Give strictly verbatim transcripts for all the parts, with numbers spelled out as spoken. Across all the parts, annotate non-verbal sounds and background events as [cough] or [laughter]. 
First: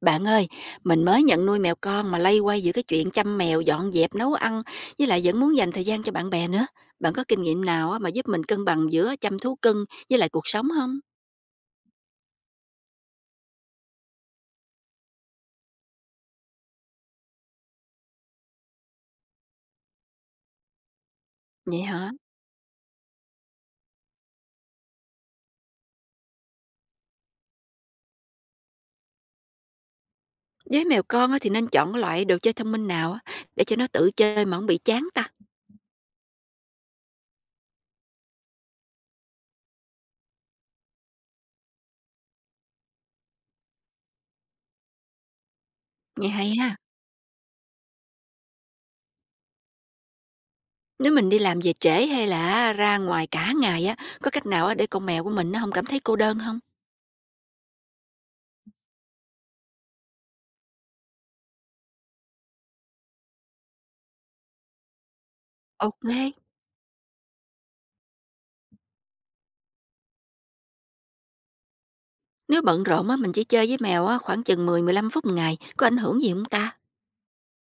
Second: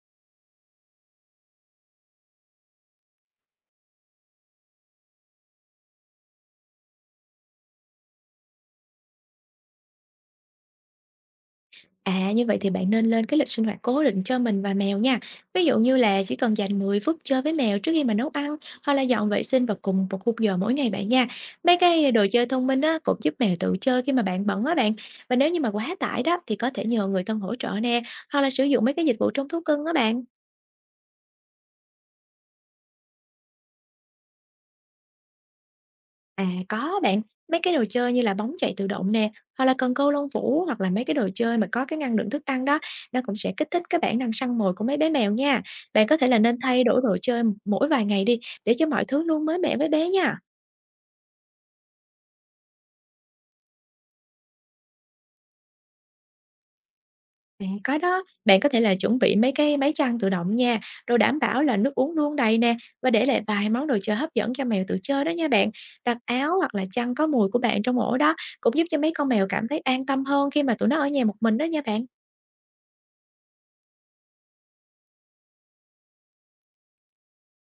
Bạn ơi, mình mới nhận nuôi mèo con mà lay quay giữa cái chuyện chăm mèo, dọn dẹp, nấu ăn với lại vẫn muốn dành thời gian cho bạn bè nữa. Bạn có kinh nghiệm nào á mà giúp mình cân bằng giữa chăm thú cưng với lại cuộc sống không? À, như vậy thì bạn nên lên cái lịch sinh hoạt cố định cho mình và mèo nha. Ví dụ như là chỉ cần dành mười phút chơi với mèo trước khi mà nấu ăn hoặc là dọn vệ sinh vào cùng một khung giờ mỗi ngày bạn nha. Mấy Vậy hả? cái đồ chơi thông minh á, cũng giúp mèo tự chơi khi mà bạn bận á bạn. Và nếu như mà quá tải đó thì có thể nhờ người thân hỗ trợ nè, hoặc là sử dụng mấy cái dịch vụ trông thú cưng á bạn. Với mèo con á thì nên chọn cái loại đồ chơi thông minh nào á để cho nó tự chơi mà không bị chán ta. À, có bạn. Mấy cái đồ chơi như là bóng chạy tự động nè, hoặc là cần câu lông vũ, hoặc là mấy cái đồ chơi mà có cái ngăn đựng thức ăn đó, nó cũng sẽ kích thích cái bản năng săn mồi của mấy bé mèo nha. Bạn có thể Nghe là hay nên ha. thay đổi đồ chơi mỗi vài ngày đi, để cho mọi thứ luôn mới mẻ với bé nha. Nếu mình đi làm về trễ hay là ra ngoài cả ngày á, có cách nào á để con mèo của mình nó không cảm thấy cô đơn không? À, có đó, bạn có thể là chuẩn bị mấy cái máy chăn tự động nha, rồi đảm bảo là nước uống luôn đầy nè, và để lại vài món đồ chơi hấp dẫn cho mèo tự chơi đó nha bạn. Đặt Ok. áo hoặc là chăn có mùi của bạn trong ổ đó, cũng giúp cho mấy con mèo cảm thấy an tâm hơn khi mà tụi nó ở nhà một mình đó nha bạn. Nếu bận rộn á, mình chỉ chơi với mèo á khoảng chừng mười mười lăm phút một ngày, có ảnh hưởng gì không ta?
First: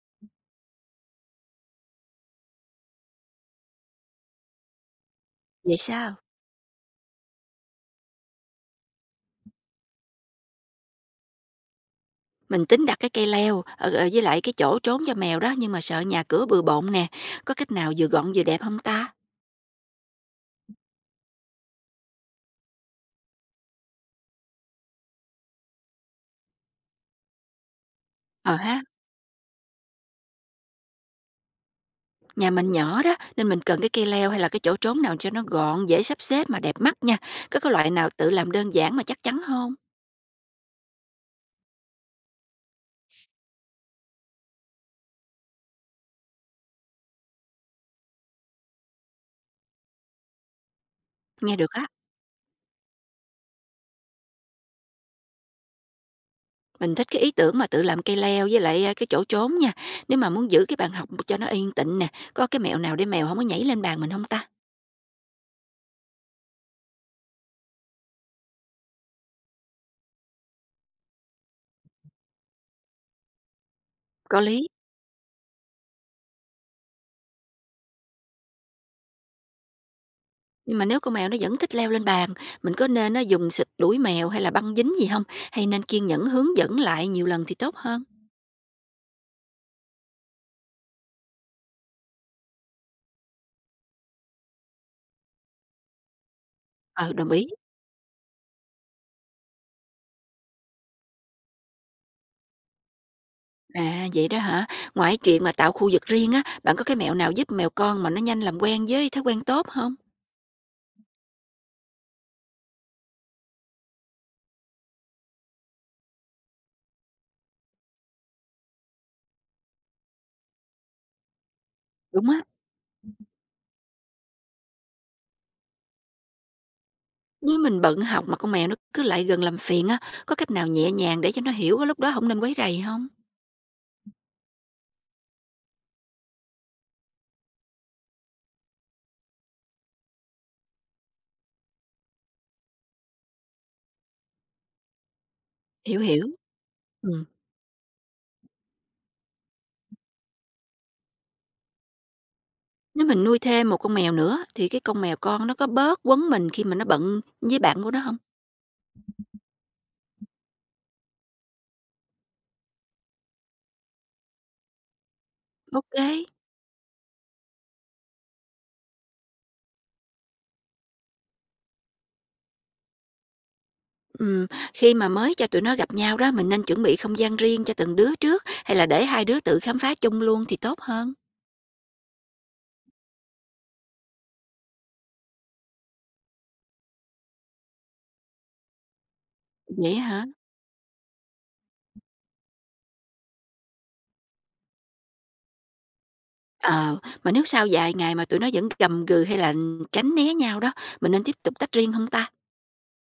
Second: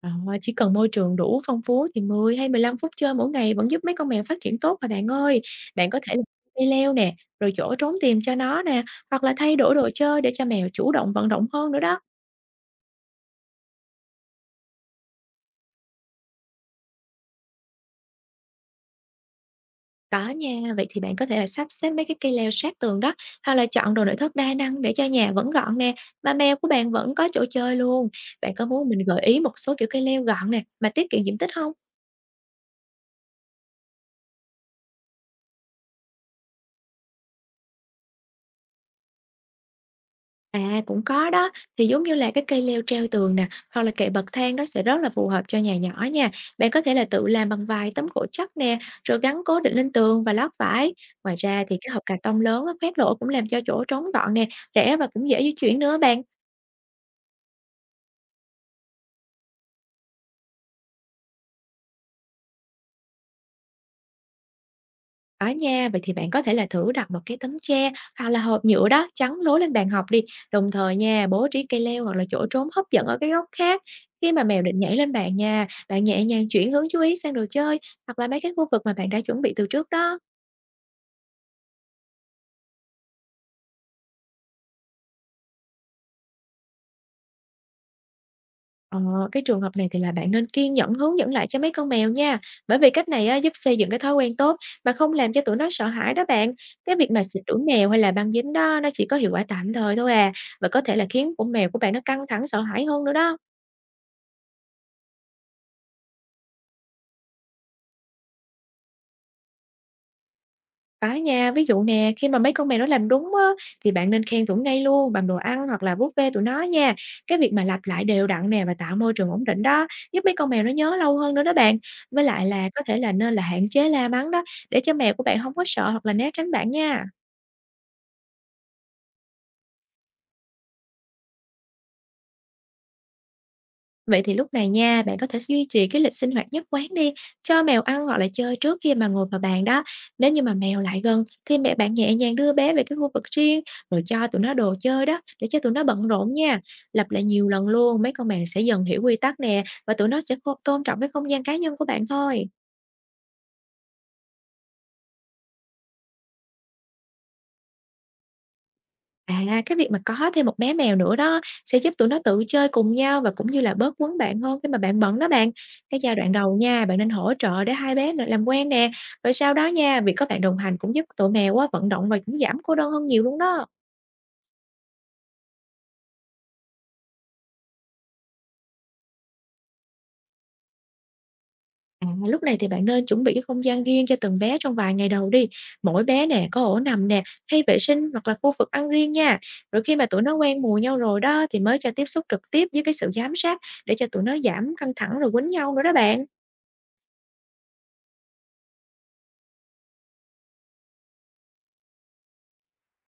Ờ, chỉ cần môi trường đủ phong phú thì mười hay mười lăm phút chơi mỗi ngày vẫn giúp mấy con mèo phát triển tốt mà bạn ơi. Vậy Bạn có thể sao? là [laughs] cây leo nè, rồi chỗ trốn tìm cho nó nè, hoặc là thay đổi đồ chơi để cho mèo chủ động vận động hơn nữa đó. Mình tính đặt cái cây leo, ờ, ờ, với lại cái chỗ trốn cho mèo đó, nhưng mà sợ nhà cửa bừa bộn nè. Có cách nào vừa gọn vừa đẹp không ta? Có nha, vậy thì bạn có thể là sắp xếp mấy cái cây leo sát tường đó, hoặc là chọn đồ nội thất đa năng để cho nhà vẫn gọn nè, mà mèo của bạn vẫn có chỗ chơi luôn. Bạn Ờ có ha, muốn mình gợi ý một số kiểu cây leo gọn nè, mà tiết kiệm diện tích không? nhà mình nhỏ đó, nên mình cần cái cây leo hay là cái chỗ trốn nào cho nó gọn, dễ sắp xếp mà đẹp mắt nha. Có cái loại nào tự làm đơn giản mà chắc chắn không? À, cũng có đó, thì giống như là cái cây leo treo tường nè, hoặc là kệ bậc thang đó sẽ rất là phù hợp cho nhà nhỏ nha. Bạn có thể là tự làm bằng vài tấm gỗ chắc nè, rồi gắn cố định lên tường và lót vải. Ngoài Nghe ra được thì á, cái hộp cà tông lớn á, khoét lỗ cũng làm cho chỗ trống gọn nè, rẻ và cũng dễ di chuyển nữa bạn. mình thích cái ý tưởng mà tự làm cây leo với lại, a, cái chỗ trốn nha. Nếu mà muốn giữ cái bàn học cho nó yên tĩnh nè, có cái mẹo nào để mèo không có nhảy lên bàn mình không ta? Ở nhà vậy thì bạn có thể là thử đặt một cái tấm tre hoặc là hộp nhựa đó chắn lối lên bàn học đi. Đồng thời nha, bố trí cây leo hoặc là chỗ trốn hấp dẫn ở cái góc khác. Khi Có mà mèo lý. định nhảy lên bạn nha, bạn nhẹ nhàng chuyển hướng chú ý sang đồ chơi, hoặc là mấy cái khu vực mà bạn đã chuẩn bị từ trước đó. Nhưng mà nếu con mèo nó vẫn thích leo lên bàn, mình có nên nó dùng xịt đuổi mèo hay là băng dính gì không? Hay nên kiên nhẫn hướng dẫn lại nhiều lần thì tốt hơn? Ờ, cái trường hợp này thì là bạn nên kiên nhẫn hướng dẫn lại cho mấy con mèo nha. Bởi vì cách này á, giúp xây dựng cái thói quen tốt mà không làm cho tụi nó sợ hãi đó bạn. Cái việc Ờ, mà đồng xịt ý. đuổi mèo hay là băng dính đó nó chỉ có hiệu quả tạm thời thôi à. Và có thể là khiến của mèo của bạn nó căng thẳng sợ hãi hơn nữa đó. À, vậy đó hả? Ngoài chuyện mà tạo khu vực riêng á, bạn có cái mẹo nào giúp mèo con mà nó nhanh làm quen với thói quen tốt không? Có nha, ví dụ nè, khi mà mấy con mèo nó làm đúng á, thì bạn nên khen tụi ngay luôn bằng đồ ăn hoặc là vuốt ve tụi nó nha. Cái việc mà lặp lại đều đặn nè và tạo môi trường ổn định đó, giúp mấy con mèo nó nhớ lâu hơn nữa đó bạn. Với Đúng á, lại là có thể là nên là hạn chế la mắng đó, để cho mèo của bạn không có sợ hoặc là né tránh bạn nha. nếu mình bận học mà con mèo nó cứ lại gần làm phiền á, có cách nào nhẹ nhàng để cho nó hiểu á lúc đó không nên quấy rầy không? Vậy thì lúc này nha, bạn có thể duy trì cái lịch sinh hoạt nhất quán đi, cho mèo ăn hoặc là chơi trước khi mà ngồi vào bàn đó. Nếu như mà mèo lại gần thì mẹ bạn nhẹ nhàng đưa bé về cái khu vực riêng, rồi cho tụi nó đồ chơi đó để cho tụi nó Hiểu, bận hiểu. rộn nha. Lặp lại Ừm, nhiều lần luôn, mấy con mèo sẽ dần hiểu quy tắc nè và tụi nó sẽ khô- tôn trọng cái không gian cá nhân của bạn thôi. nếu mình nuôi thêm một con mèo nữa thì cái con mèo con nó có bớt quấn mình khi mà nó bận với bạn của nó không? À, cái việc mà có thêm một bé mèo nữa đó sẽ giúp tụi nó tự chơi cùng nhau và cũng như là bớt quấn bạn hơn khi mà bạn bận đó bạn. Cái giai OK. đoạn đầu nha, bạn nên hỗ trợ để hai bé nữa làm quen nè. Rồi sau đó nha, việc có bạn đồng hành cũng giúp tụi mèo á, vận động và cũng giảm cô đơn hơn nhiều luôn đó. Ừm, khi mà mới cho tụi nó gặp nhau đó, mình nên chuẩn bị không gian riêng cho từng đứa trước, hay là để hai đứa tự khám phá chung luôn thì tốt hơn? À, lúc này thì bạn nên chuẩn bị cái không gian riêng cho từng bé trong vài ngày đầu đi. Mỗi bé nè, có ổ nằm nè, hay vệ sinh hoặc là khu vực ăn riêng nha. Rồi khi Vậy mà tụi hả? nó quen mùi nhau rồi đó thì mới cho tiếp xúc trực tiếp với cái sự giám sát để cho tụi nó giảm căng thẳng rồi quýnh nhau nữa đó bạn. Ờ, mà nếu sau vài ngày mà tụi nó vẫn gầm gừ hay là tránh né nhau đó, mình nên tiếp tục tách riêng không ta?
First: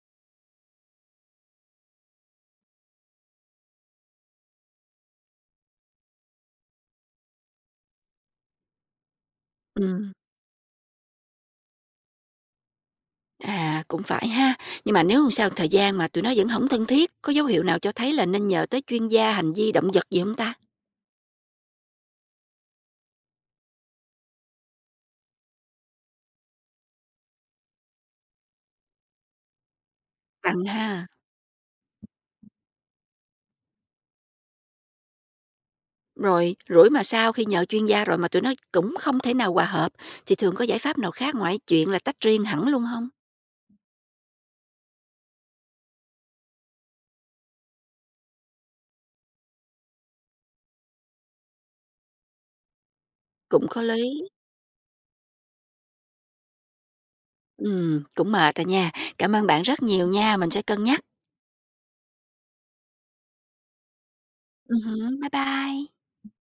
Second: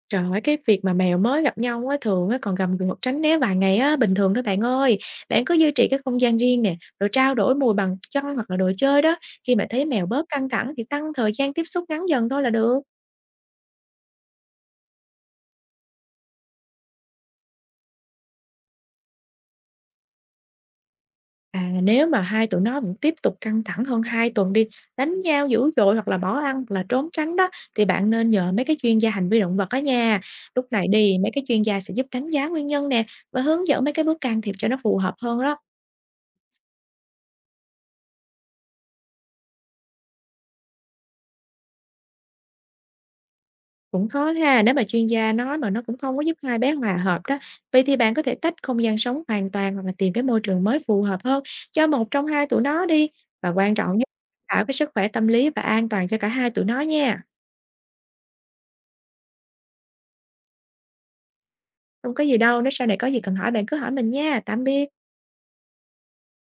Trời ơi, cái việc mà mèo mới gặp nhau á, thường á, còn gầm gừ hoặc tránh né vài ngày á, bình thường thôi bạn ơi. Bạn cứ duy trì cái không gian riêng nè, rồi trao đổi mùi bằng chân hoặc là đồ chơi đó. Khi mà thấy mèo Ừm, bớt căng thẳng thì tăng thời gian tiếp xúc ngắn dần thôi là được. à, cũng phải ha. Nhưng mà nếu sau thời gian mà tụi nó vẫn không thân thiết, có dấu hiệu nào cho thấy là nên nhờ tới chuyên gia hành vi động vật gì không ta? À, nếu mà hai tụi nó vẫn tiếp tục căng thẳng hơn hai tuần đi, đánh nhau dữ dội hoặc là bỏ ăn hoặc là trốn tránh đó, thì bạn nên nhờ mấy cái chuyên gia hành vi động vật đó nha. Lúc Cần này ha. đi, mấy cái chuyên gia sẽ giúp đánh giá nguyên nhân nè và hướng dẫn mấy cái bước can thiệp cho nó phù hợp hơn đó. Rồi rủi mà sau khi nhờ chuyên gia rồi mà tụi nó cũng không thể nào hòa hợp, thì thường có giải pháp nào khác ngoài chuyện là tách riêng hẳn luôn không? Cũng khó ha, nếu mà chuyên gia nói mà nó cũng không có giúp hai bé hòa hợp đó. Vậy thì bạn có thể tách không gian sống hoàn toàn hoặc là tìm cái môi trường mới phù hợp hơn cho một trong hai tụi nó đi. Và Cũng quan có trọng nhất lý, là tạo cái sức khỏe tâm lý và an toàn cho cả hai tụi nó nha. ừm, cũng mệt rồi nha. Cảm ơn bạn rất nhiều nha, mình sẽ cân nhắc. Không có gì đâu, nếu sau này có gì cần hỏi bạn cứ hỏi mình nha. Tạm Ừm biệt. hứm, bye bye.